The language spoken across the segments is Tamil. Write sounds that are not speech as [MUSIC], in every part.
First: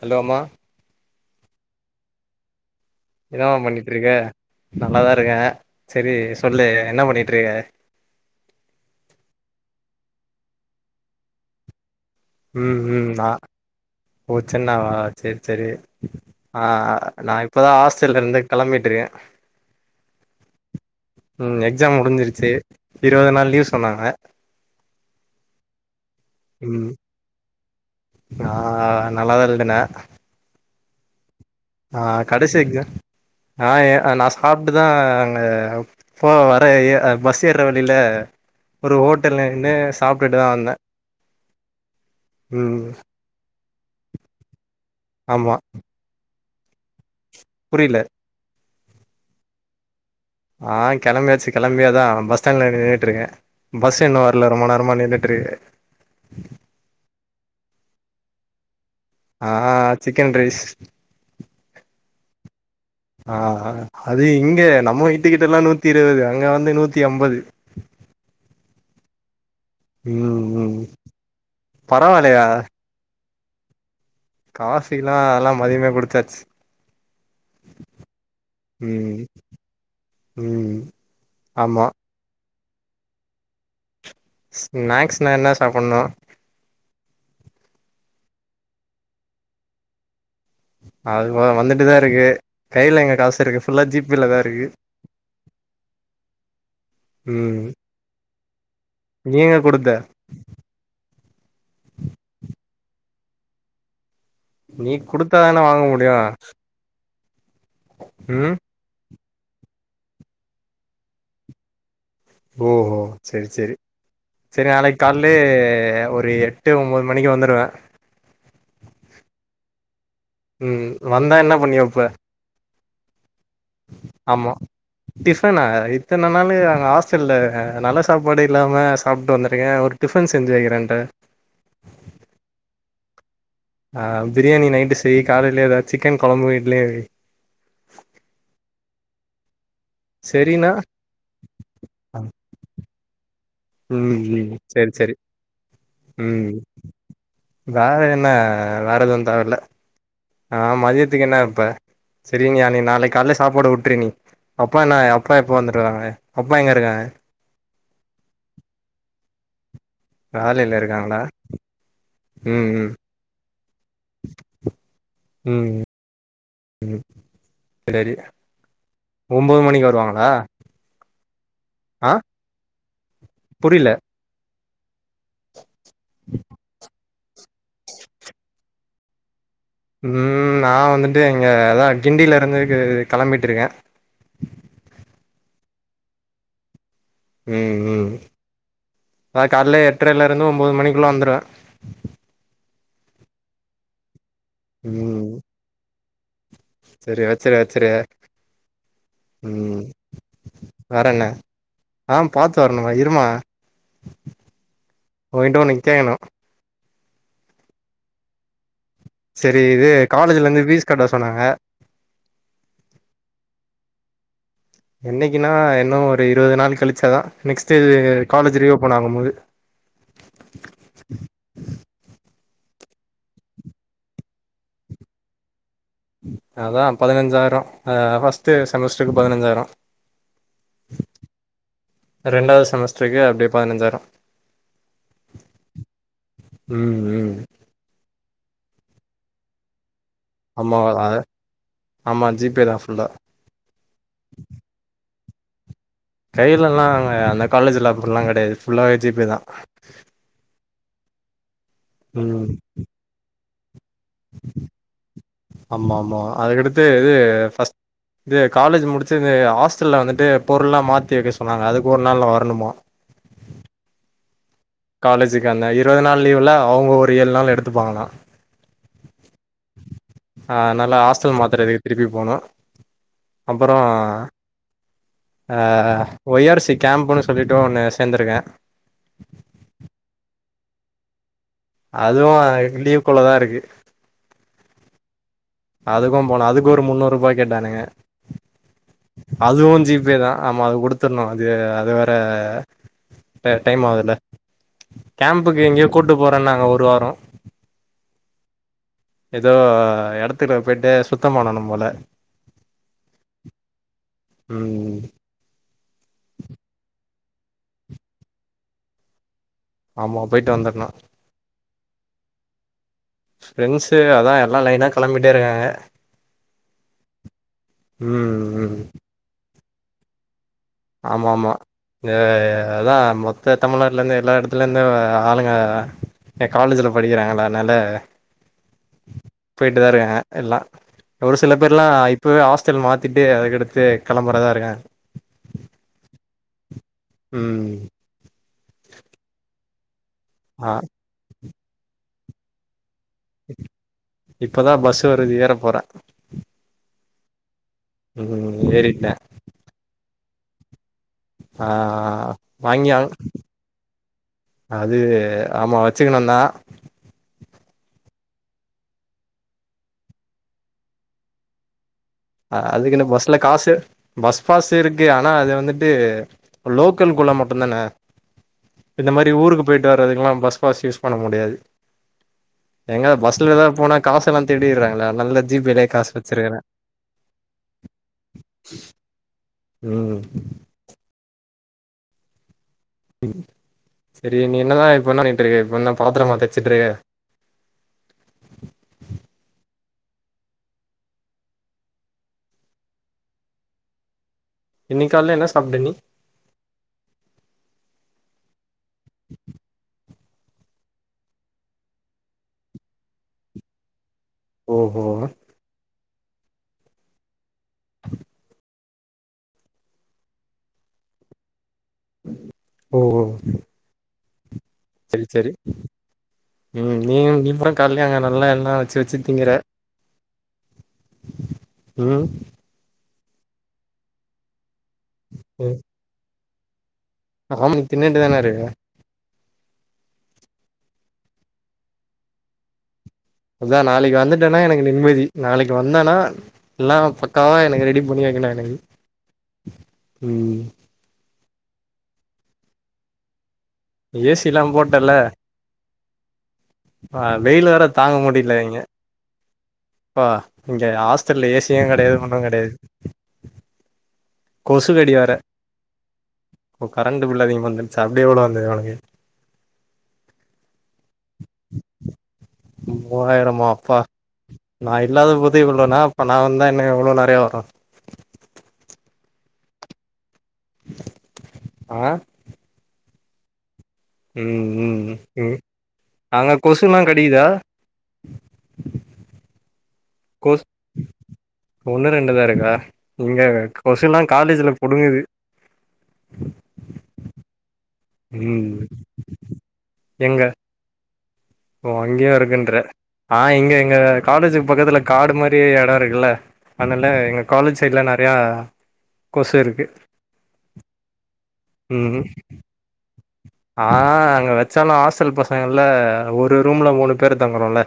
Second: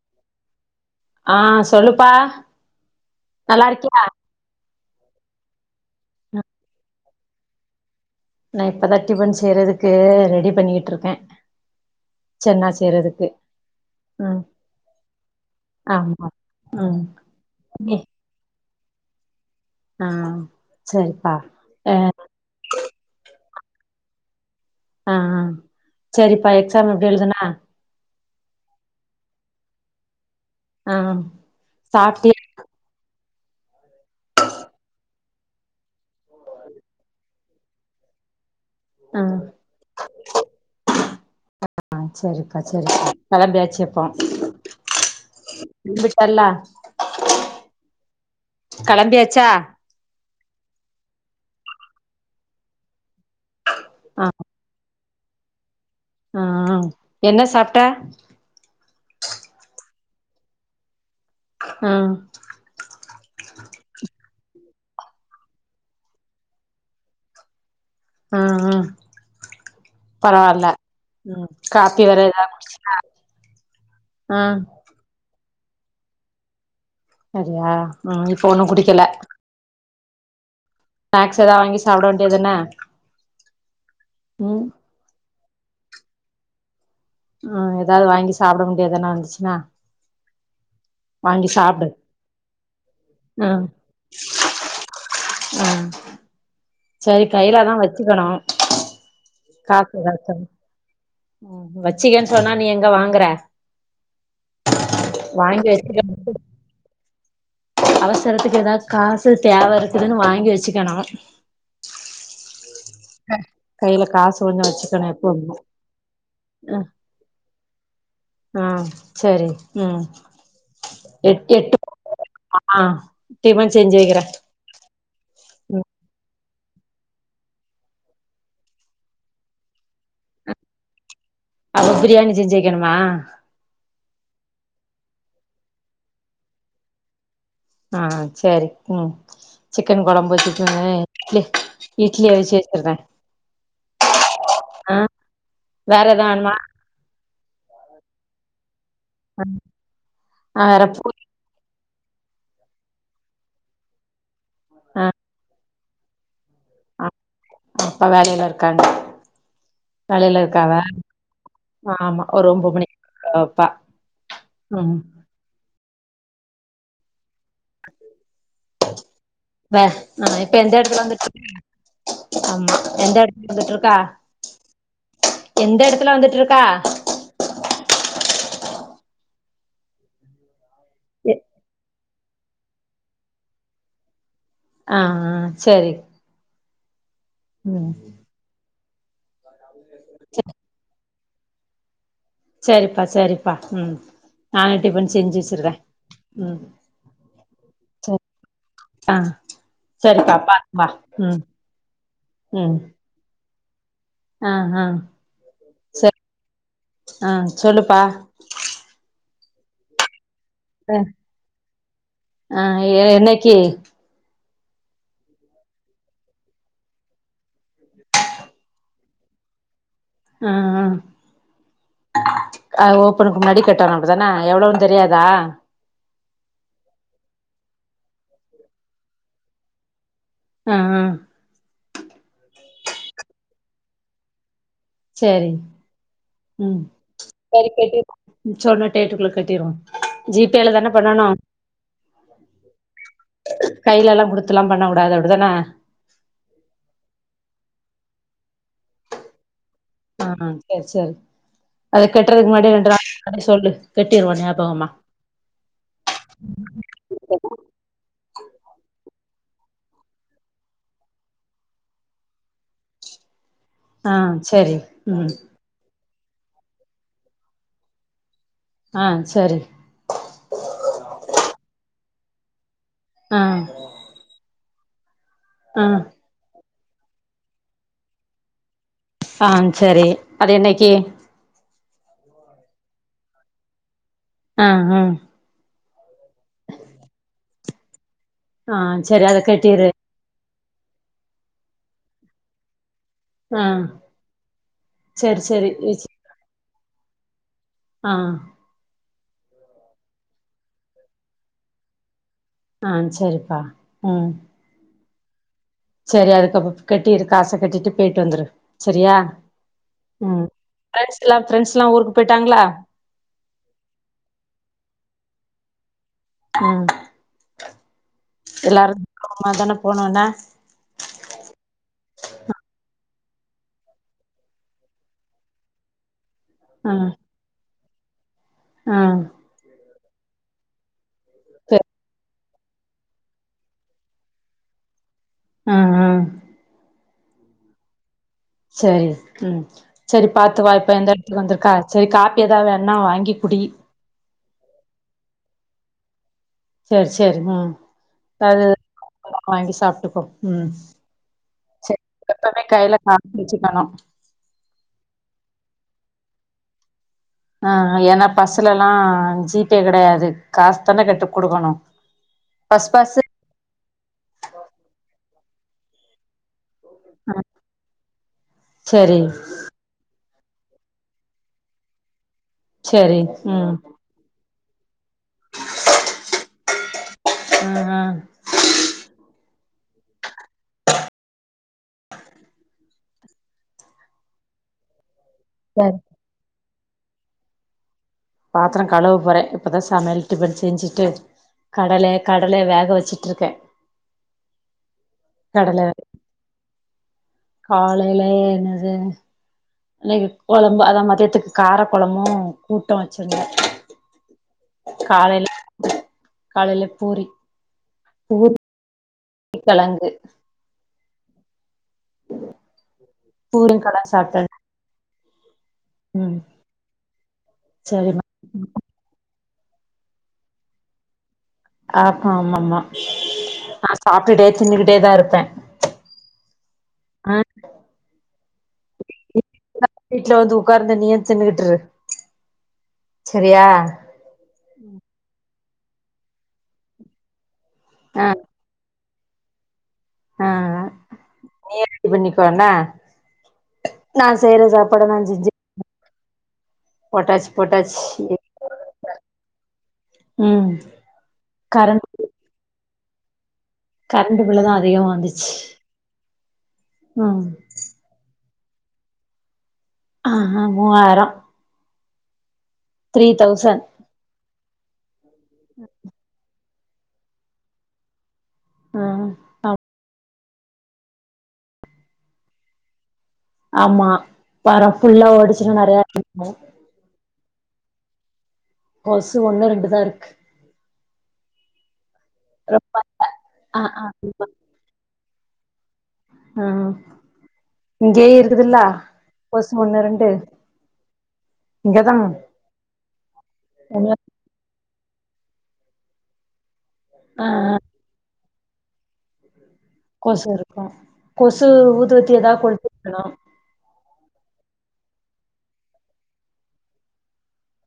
ஹலோ அம்மா ஆஹ் சொல்லுப்பா நல்லா என்னமாபண்ணிட்டு இருக்கியா இருக்க நல்லாதான் இருக்கேன் சரி சொல்லு என்ன பண்ணிட்டுருக்க க்கு ரெடி பண்ணிட்டு இருக்கே சென்னா ம் ம் நா செய்றதுக்கு ஓ சென்னாவா சரி சரி ஆமா ம் ஆஹ் நான் இப்பதான் ஏ, ஹாஸ்டல்ல இருந்துக்கம் கிளம்பிட்டுருக்கே ஆ சரிப்பா உம் அ எக்ஸாம் முடிஞ்சிருச்சு இருவது நாள் லீவ்சொ சொன்னாங்க ஆஹ்ஹ் சரிப்பா ம் எக்ஸாம் எப்டி எழுதுனா நா நல்லாதான் எழ்துனே ஆஹ் ஆஹ் கடைசிஎங்க ஆஹ் நான் சாப்பிட்டுதான் அங்க போ வர பஸ் ஏற வழியில ஒரு ஆ ஹோட்டல்லநின்னு சாப்பிட்டுட்டுதான் வந்தே ஆஹ் சரிக்கா ம் சரிக்கா கிளம்பியாச்சு அப்போ ஆமா விழுந்துட்டாளா புரியல கிளம்பியாச்சா ஆஹ் கிளம்பியாச்சு கிளம்பியாதான் பஸ் ஸ்டாண்ட்ல நின்றுட்டுக்கன் பஸ் இன்னும் வரல ரொம்ப நேரமா நின்னு ட்ருகே ஆஹ் என்ன சாப்பிட்ட ஆஹ் சிக்கன் ரைஸ் ஆ ஆஹ் அது இங்கே நம்ம வீட்டுக்கிட்ட எல்லாம் நூத்தி இருபது அங்க வந்து நூத்தி அம்பது ஆஹ் ஆஹ். ம் பரவாயில்ல ம் உம் காப்பி வேற பரவாயில்லையா எதாவது குடிச்சீங்களா காபிலா அதல்லாம் மதியமே குடுச்சாச்சு அப்டியா உம் இப்ப ஒண்ணும் குடிக்கல ம் ம். ஸ்நாக்ஸ் எதாவ வாங்கி சாப்பிட வேண்டியது தான ஸ்நாக்ஸ்ன என்ன சாப்பிட்ணும் உஹம் ஏதாவது வாங்கி சாப்பிட வேண்டியதானே வந்துச்சுன்னா அது வ வாங்கி சாப்டு வந்துட்டுதா இருக்கு கையில எங்க காசு இருக்கு ம் ஃபுல்லா ஜி பி ல தாருக்கு [INAUDIBLE] ம் சரி கையில தா வெச்சுக்கணு நீங்க குடுத்த ம் வெச்சக்கன் சொன்னா நீ எங்க வாங்கற நீ குடுத்தாதான வாங் முடியு ம் அவசரத்துக்கு எதாச்சு காசு தேவ இருக்குதுனு வாங்கி வெச்சுக்கணு ஓஹோ செரி செரி கொஞ்சோ செரி நாளைக் வச்சுக்கணு கால்லியே எப்பவுமே ஒரு எட்டு ம் ஒம்போது மணிக்கு வந்துருவே ஆ செரி ம் ம் வந்தா எட் என்னா எட்டு பண்ணி வெப்ப ஆ டிபன் செஞ்சு வெக்கிறே ஃபனா இத்தன நாலு அங்க ஹாஸ்டல்ல நல்ல சாப்பாடே இல்லாம சாப்ட்டு வந்திருக்கே ஒரு டிஃபன் செ ஞ்சு வெக்றேன்ற அப்ப பிரியாணி செஞ்சு வெக்கணுமா ஆ பிரியாணி நைட்டு செய்யி காலைல எதா சிக்கன் கொழம்பு இட்லியு வெய் ஆ சேரி ம் சிக்கன் கொழம்பு சரின்னா சிக்கனு இட்லி இட்லி அவிச்சி வெச்சர்றே ம் ம் செரி செரி வேற எது ம் வேணுமா வேற என்ன வேற எதுவு தேவயில்ல ஆ வேற பூரி மதியத்துக்கு என்னா வெப்ப செரி நீயா நீ நாளைக் கால்ல சாப்பாடு உட்று நீ அப்பா நா அப்பா எப்ப வந்துருக்காங்க அ அப்பா வேலைலருக்காங்க வேலைல இருக்காங்களா ம் ம் அப்பா ம் ம் [INAUDIBLE] ஒம்போது வெ மணிக்கு வருவாங்களா அ இப்ப எந்த எடத்துல வந்துட்டு ஆ ஆமா எந்த எடத்துல புரில வந்துட்ருக்க எந்த எடத்துல வந்துட்ருக்க ம் நா வந்துட்டு எ இங்க அதா கிண்டிலருந்து கு கெளம்பிட்ருகே ஆஹ செரி ம் ம் அ கால்ல சே எட்ரைலிருந்து ஒம்போது மணிக்குள்ள வந்த றே செரிப்பா செரிப்பா ம் நானே டிஃபன் ம் செஞ்சு வெச்சிடுதே செரி வெச்சுறு வெச்சுறு ஆ ம் சேரிப்பா பாத்து வா வேறென்ன ம் ஆ பாத்து வரணுமா இருமா அ அ தேங்குணு ஆ சொல்லுப்பா செரி இது காலேஜ்லந்து ஃபீஸ் ஆ கட்ட சொன்னாங்க ஆ என்னைக்கு என்னைக்கினா இன்னு ஒரு இருவது நாள் கழிச்சாதா நெக்ஸ்ட்டு இது காலேஜு ரீஓப்பன் ஆகம்போது ம் ம் அ ஓப்பனுக்கு முன்னாடி கட்டணு அப்டிதான எவ்ளவுன் தெரியாதா அதா பதினெஞ்சாய்ரோ ஆ ஃபஸ்ட்டு செமஸ்ட்ருக்கு பதினெஞ்சாய்ரோ அ அ ரெண்டாவ்து செமஸ்ட்ருக்கு அப்டே பதினெஞ்சாய்ரோ செரி ம் செரி கட்டி [INAUDIBLE] சொன்ன டேட்டுக்குள்ல கட்டிறுவோ அம்மா அ அத ஆம்மா ஜி பே தா ஃபுல்லா கையிலல்லா குடுத்துலா பண்ண கூடாது அப்டுதான கையில எல்லா அங்க அந்த காலேஜ்ல அப்படி எல்லாங் கெடையாது ஃபுல்லாவே ஜி பே தா சேரி சேரி அத கட்டுறதுக்கு முன்னாடியே ரெண்டு நாளைக்கு முன்னாடியே சொல்லு கட்டிருவோ ஞாபகமா ஆமாமா அதுக்கடுத்து இது ஃபர்ஸ் இது காலேஜ் முடிச்சொன்னே ஹாஸ்டல்ல வந்துட்டு பொருள்ல்லா மாத்தி வெக்க சொன்னாங்க அதுக்கு ஒரு நாள் நா வரணுமா [INAUDIBLE] ஆ சரி ம் காலேஜுக்கு அந்த இருவது நாள் லீவ் எல்லாஅவுங்க ஒரு ஏழு நாள் எடுத்துப்பாங்லா ஆ சரி ஆ நல்லா ஹாஸ்டல் மாத்தரதுக்கு திருப்பி போனு ஆ அப்புறோ ஆ ஒய் ஆர் சி கேம்ப்ன்னு சொல்லிட்டு ஒன்னு சேர்ந்திருக்கே ஆ சரி அது என்னைக்கு அதுவு லீவ்க்குள்ளதா இருக்கு ஆ ம் அதுக்கும் போனு அதுக்கு ஒரு முன்னூறு ரூபாய் கேட்டானுங்க ஆ செரி அத அதுவு கட்டிரு ஜி பே தா ஆமா அது குடுத்துர்ணு அது அது வேற டை ஆ டைம் ஆகுதுல்ல சரி கேம்புக்கு சரி எங்கேயோ கூட்டு போறனாங்க ஒரு வாரோ ஆ எதோ எடத்துகுள்ள போய்ட்டு சுத்தம் பண்ணனும் போல ஆ சரிப்பா ம் ம் சரி அதுக்கப்போ கட்டிரு காச கட்டிட்டு போயிட்டு வந்துரு சரியா ஆமா ம் போயிட்டு வந்துர்ணு ஃப்ரெண்ட்ஸ்லா ஃப்ரெண்ட்ஸ்லா ஊருக்கு போயிட்டாங்களா ஃப்ரெண்ட்ஸு அதா எல்லா லைனா கெளம்பிட்டே இருக்காங்க ம் ம் ம் போண ஒண்ண ஆமாமா இத அதா மொத்த தமிழ்நாட்டுலந்து எல்லா எடத்துல இந்து ஆளுங்க என் காலேஜில ம் படிக்கிறாங்கள்ள அதனால ம் போயிட்டுதா இருக்க எல்லா ஒரு சில பேர்ல்லா சரி இப்பவே ஆஸ் டல் மாத்திட்டு அதுகடுத்து கெளம்பறதா இருக்க ஹ் ஹ ம் சரி ம் சரி பாத்து வா ஆ இப்ப எந்த எடத்துக்கு வந்திருக்கா சரி காப்பி எதாவது வே ண்ணா வாங்கி குடி இப்பதா பஸ்ஸு வருது ஏற போற சரி ம் அது ஏறிட்டே வாங்கி சாப்டுக்கோ ம் ஆ சரி எப்பமே வாங்கி கையில காசு வெச்சுக்கணு அது ஆமா வெச்சுக்கணுந்தா ஆ ஏனா பஸ்ல எல்லா ஜி பே கெடையாது காசு தானே கட்டு குடுக்கணு அ பஸ் அதுக்குன்னு பாசு பஸ்ல காசு பஸ் பாசு இருக்கு ஆனா அது வந்துட்டு லோக்கல் குள்ள மட்டுந்தான இப்ப இந்த சரி மாரி ஊருக்கு போயிட்டு வர்றதுக்கெல்லாம் பஸ் பாஸ் யூஸ் பண்ண முடியாது எங்க சரி ம் பஸ்லலாம் போனா காசெல்லா திருடிறாங்களே அதனாலதா ஜீ பேலயே காசு வெச்சிருக்கிறே ஹ் ஹ் ம் சரி நீ என்னதா இப்ப பண்ணிட்டு இருக்க இப்ப என்ன சரி பாத்திரமா தே தேச்சுட்டு இருக்கே பாத்திரோ களுவ போற இப்பதா சமையல் டிஃபன் செஞ்சிட்டு கடல கடல வேக வெச்சுட்டு இருக்கே இன்னிக்காள்ல என்ன சாப்ட நீ காலைல என்னது இன்னைக்கு கொழம்பு அதா மதியத்துக்கு கார கொழம்பு கூட்டு வச்சிருந்தே ஓ ஹோ மா காலைல பூரி பூரி க்கெழங்கு ஓ பூரிகெழங்கு சாப்ட்டு சரி சரி ம் நீங் நீங்கதா காலலயே அங்க சரிம்மா நல்லா எல்லா வச்சு வச்சு திங்கற ம் ஆமாமா மா நா சாப்டுட்டே தின்னுகிட்டே தா இருப்ப ம் ஆமா நீ தின்னுகிட்டே தான இருக்க வீட்ல வந்து உக்கார்ந்து நீயு தின்னுகிட்டுரு அதா நாளைக்கு வந்துட்டனா எனக்கு நிம்மதி நாளைக்கு வந்தனா எல்லா பக்காவா எனக்கு ரெடி பண்ணி ஆ வெக்கனு எனக்கு ம் கல்யாணத்த பண்ணிக்கோனா நா ஏ சி எல்லா செய்யற சாப்பாட போட்டல நா செஞ்சு ஆ போட்டாச்சு வெயில் வேற தாங்க போட்டாச்சு முடில இங்க ப்பா ம் இங்க ஹாஸ்டல்ல ஏ சி யு கரண்ட் கெடையாது ஒன்னுங்கெடையாது கரண்ட் பில்லு தா கொசு அதிகமா கடி வேற வந்துச்சு இப்ப கரண்ட் ம் பில்லு அதிகமா வந்துருச்சு அப்டியே கூட ஒனக்கு ஆ ஹ மூவாயிர மூவாயிரமா அப்பா நா இல்லாத போதே இவ்ளோனா அப்ப நா வந் தா இன்னு எவ்ளோ நெறையா வரு ஆ அ ஆ ஆமா ம் வாரோ ம் ம் ஃபுல்லா ம் ஓடுச்சுன்னா நெறையா இருக்கு அங்க கொசுலா கடிக்குதா கொசு ஒண்ணு ரெண்டுதா இரு கோஸ் ஒண்ணு ரெண்டுதா இருக்கா ரொம்ப இங்க ஆ ஆ கொசுல்லா காலேஜ்ல புடுங்குது அ இங்கேய ம் இருக்குதுல்ல கொசு ஒன்னு ரண்டு எங்க ஓ இங்கயே இருக்குன்ற ஆ இங்க எங்க ஒன்னு காலேஜுக் பக்கத்துல காடு மாரி எட இருக்குல அதனால எங்க ஆ ஆ காலேஜ் சைடுலா நெறையா கொசு இருக்கு கொசு இருக்கு கொசு ம் ஊதுவத்தி எதா கொளுத்தி வெக்கணு ஆ அங்க வச்சாலு ஹாஸ்டல் பசங்கள்ல ஒரு ரூம்ல மூணு பேர் தங்கறோல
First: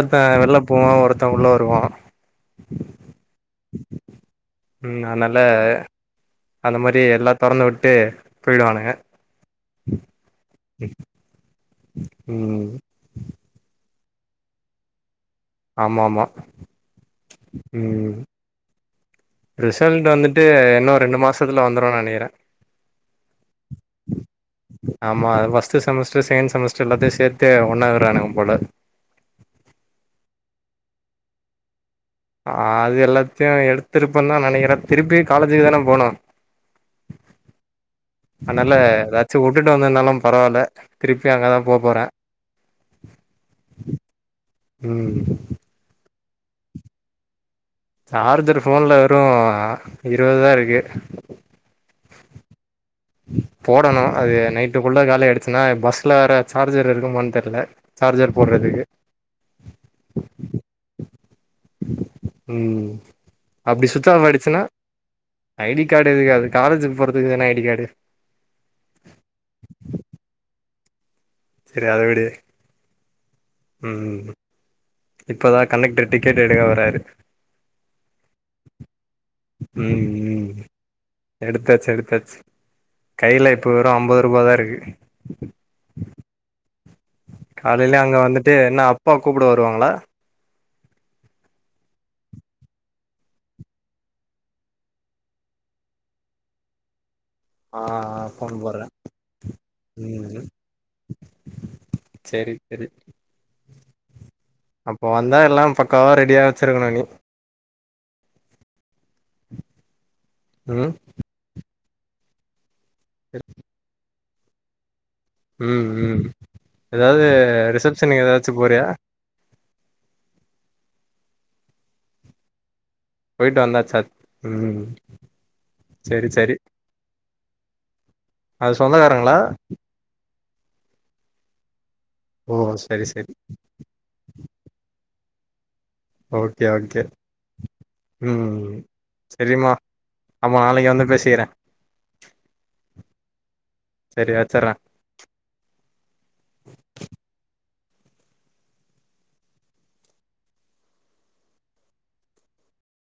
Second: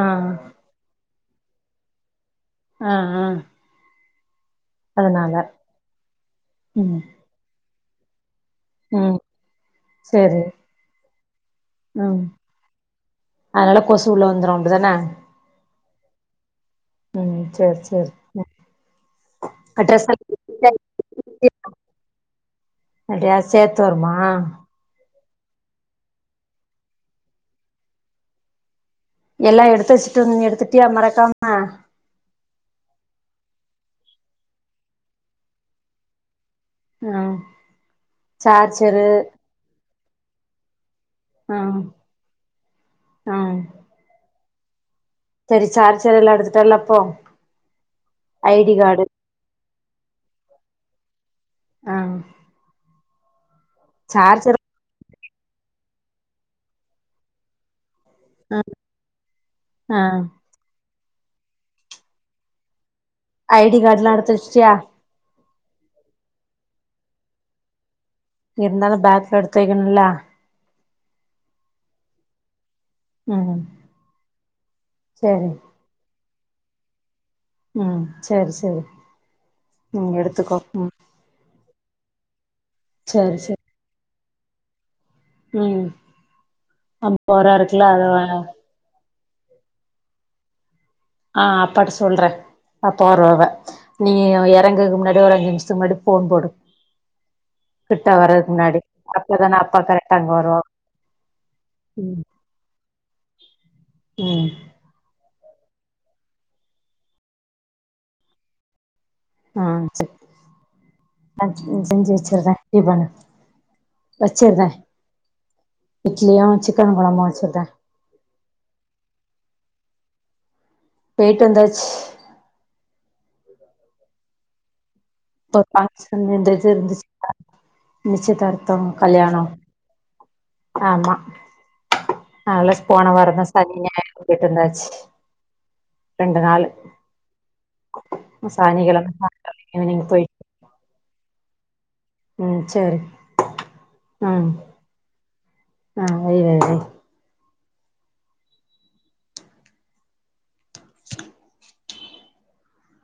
ஆ வெள்ள போவா ஒருத்த உள்ள வருவா ஆ ஆ ம் அதனால அந்த ம் மாரி எல்லா தொறந்து விட்டு போய்டுவானுக ம் சேரி ம் அதனால கொசு உள்ள வந்துரு அப்டிதான ஆமாமா ம் சேர் சேர் ரிசல்ட் வந்துட்டு இன்னு ரண்டு மாசத்துல வந்துரு நெனைக்கிறே அடியா சேத்து வருமா ஆமா ஃபஸ்டு செமஸ்டர் செகண்ட் செமஸ்டர் எல்லாத்தையு சேத்து ஒன்னா விடுறானுக போல எல்லா எடுத்து வச்ட்டு ந்த நீ எடுத்துட்டியா மறக்காம ஆ அது எல்லாத்தையு எடுத்திருப்பன் தா நெனைக்கிறே திருப்பி காலேஜுக்கு தான போனு அ அதனால எதாச்சு உட்டுட்டு வந்துருந்தாலு பரவால திருப்பி அங்க தா ஆ போ போற ஆ சரி சார்ச்சரல்லா எடுத்துட்டல்ல அப்போ சார்ஜர் ஐடி ஃபோன்ல கார்டு வெறு இருவதுதா இருக்கு ஆ போடணு அது சார்ஜர் நைட்டுக்குள்ள காலி ஆயிடுச்சுனா பஸ்ல வேற சார்ஜர் இருக்குமான் தெர்ல சார்ஜர் ஆ போடுறதுக்கு ஆ ம் ஐடி அப்படி கார்டுலா சுச்ஆஃப் எடுத்து ஆயிடுச்சினா வச்சிட்டியா ஐடி கார்டு எதுக்காது காலேஜுக்கு போறதுக்கு தானே ஐடி கார்டு இருந்தாலும் பேக்ல எடுத்து வைக்கணும்ல சரி அதவிடு ம் ம் சரி இப்பதான் கனக்ட் கேட்டு எடுக்க வராறரு ம் சரி சரி ம் ம் எடுத்துக்கோ ம் எடு எடுத்தாச்சு எடுத்தாச்சு சரி கையில சரி இப்ப வெறும் அம்பது ரூபா தா இருக்கு ம் அம்ப ரா இருக்குல காலையிலயே அத அங்க வந்துட்டு என்ன அப்பா கூப்ட வருவாங்கள ஆ அப்பாட்ட சொல்றே அப்ப வருவாவ நீ இறங்கக்கு முன்னாடி ஒரு அஞ்சு நிமிஷத்துக்கு முன்னாடி போன் போடு ஆ கிட்டா வரறது ஃபோன் முன்னாடி போடுறே அப்பதானே அப்பா கரெக்டா அங்க ம் வருவா ம் சரி சரி ம் அப்போ வந்தா எல்லா பக்காவா ரெடியா வச்சிருக்கணும் நீ ஆ சரி ம் நா செஞ்சு வச்சுற [UNINTELLIGIBLE] சரி வச்சிர ம் ம் ஏதாவது வச்சிர்றே ரிசபஷனுக்கு ஏதாச்சு போறியா போய்ட்டு வந்தாச்சு போய்ட்டு வந்தாச்சா ம் இப்ப பாக்ஸ் சரி சரி ன்னது இருந்துச்சு அது நிச்சயிதார்த்தம் சொந்தக்காரங்களா கல்யாணம் ஆமா ஓ ஆல்ல ஸ் சரி போன சரி வரந்த சனி ஞாயிறு போய்ட்டு வந்தாச்சு ரெண்டு ஓகே நாளு ஆகே ம் சனிக்கெழம சாய்ங்காலோ சரிம்மா ஈவினிங் போய் ஆமா நாளைக்கு வந்து பேசிக்கிற ம் சரி சரி ம் வச்சர்றே ஆ வை வை வை